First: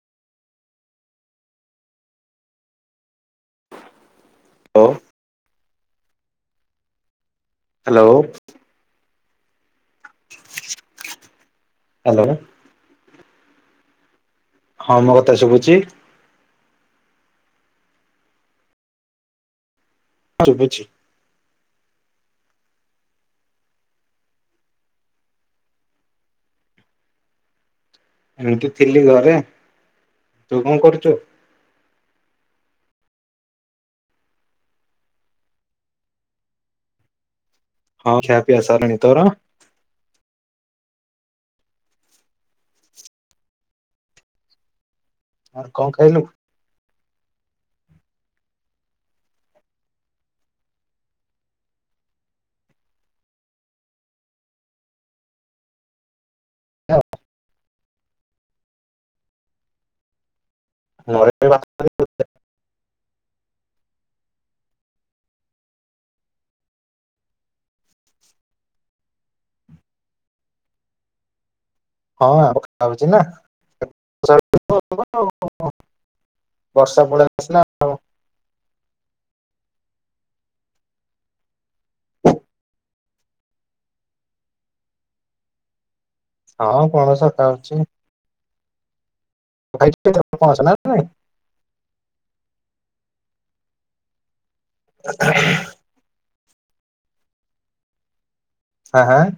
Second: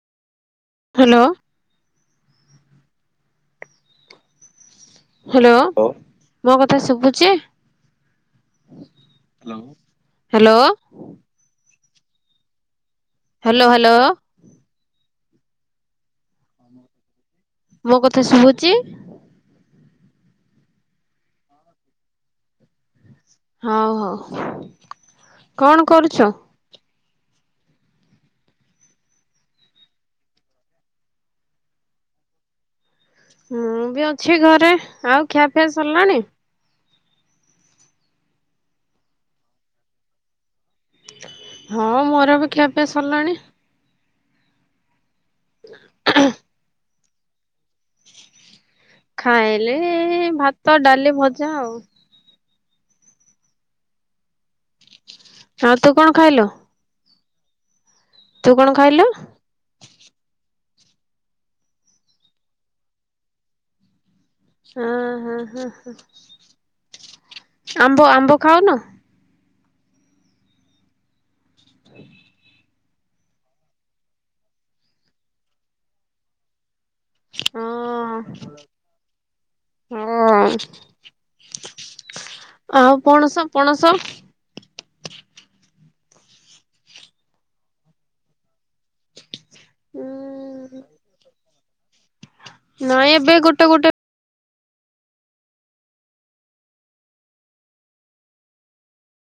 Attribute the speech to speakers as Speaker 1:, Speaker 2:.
Speaker 1: Hello.
Speaker 2: ଅ
Speaker 1: hello ମୋ କଥା ଶୁଭୁଛି?
Speaker 2: Hello.
Speaker 1: Hello hello.
Speaker 2: Hello.
Speaker 1: Hello hello.
Speaker 2: ହଁ ମୋ କଥା ଶୁଭୁଛି?
Speaker 1: ମୋ କଥା ଶୁଭୁଛି।
Speaker 2: ହଁ ଶୁଭୁଛି।
Speaker 1: ହଁ ହଁ କଣ କରୁଛ?
Speaker 2: ଏମିତି ଥିଲି ଘରେ ତୁ କଣ କରୁଛୁ?
Speaker 1: ମୁଁ ବି ଅଛି ଘରେ ଆଉ ଖିଆ ପିଆ ସରିଲାଣି?
Speaker 2: ହଁ ଖିଆ ପିଆ ସରିଲାଣି ତୋର?
Speaker 1: ହଁ ମୋର ବି ଖିଆ ପିଆ ସରିଲାଣି।
Speaker 2: ଆଉ କଣ ଖାଇଲୁ?
Speaker 1: ଖାଇଲି ଇ ଈ ଭାତ ଡାଲି ଭଜା ଆଉ। ଆଉ ତୁ କଣ ଖାଇଲୁ?
Speaker 2: ହ୍ୟ।
Speaker 1: ତୁ କଣ ଖାଇଲୁ?
Speaker 2: ମୋର ଏବେ ଭାତ [unintelligible]
Speaker 1: ଆ ହଁ ହଁ ଆମ୍ବ ଆମ୍ବ ଖାଉନୁ?
Speaker 2: ହଁ ଆମ୍ବ ଖାଉଚି ନା [unintelligible] ବର୍ଷ ପଳା
Speaker 1: ହଁ। ହଁ ଆଉ ପଣସ ପଣସ।
Speaker 2: ହଁ ପଣସ ଖାଉଚି। [unintelligible] ପଣସ ନା ନାଇଁ।
Speaker 1: ନାଇଁ ଏବେ ଗୋଟେ ଗୋଟେ
Speaker 2: [inaudible] ହାଁ ହାଁ।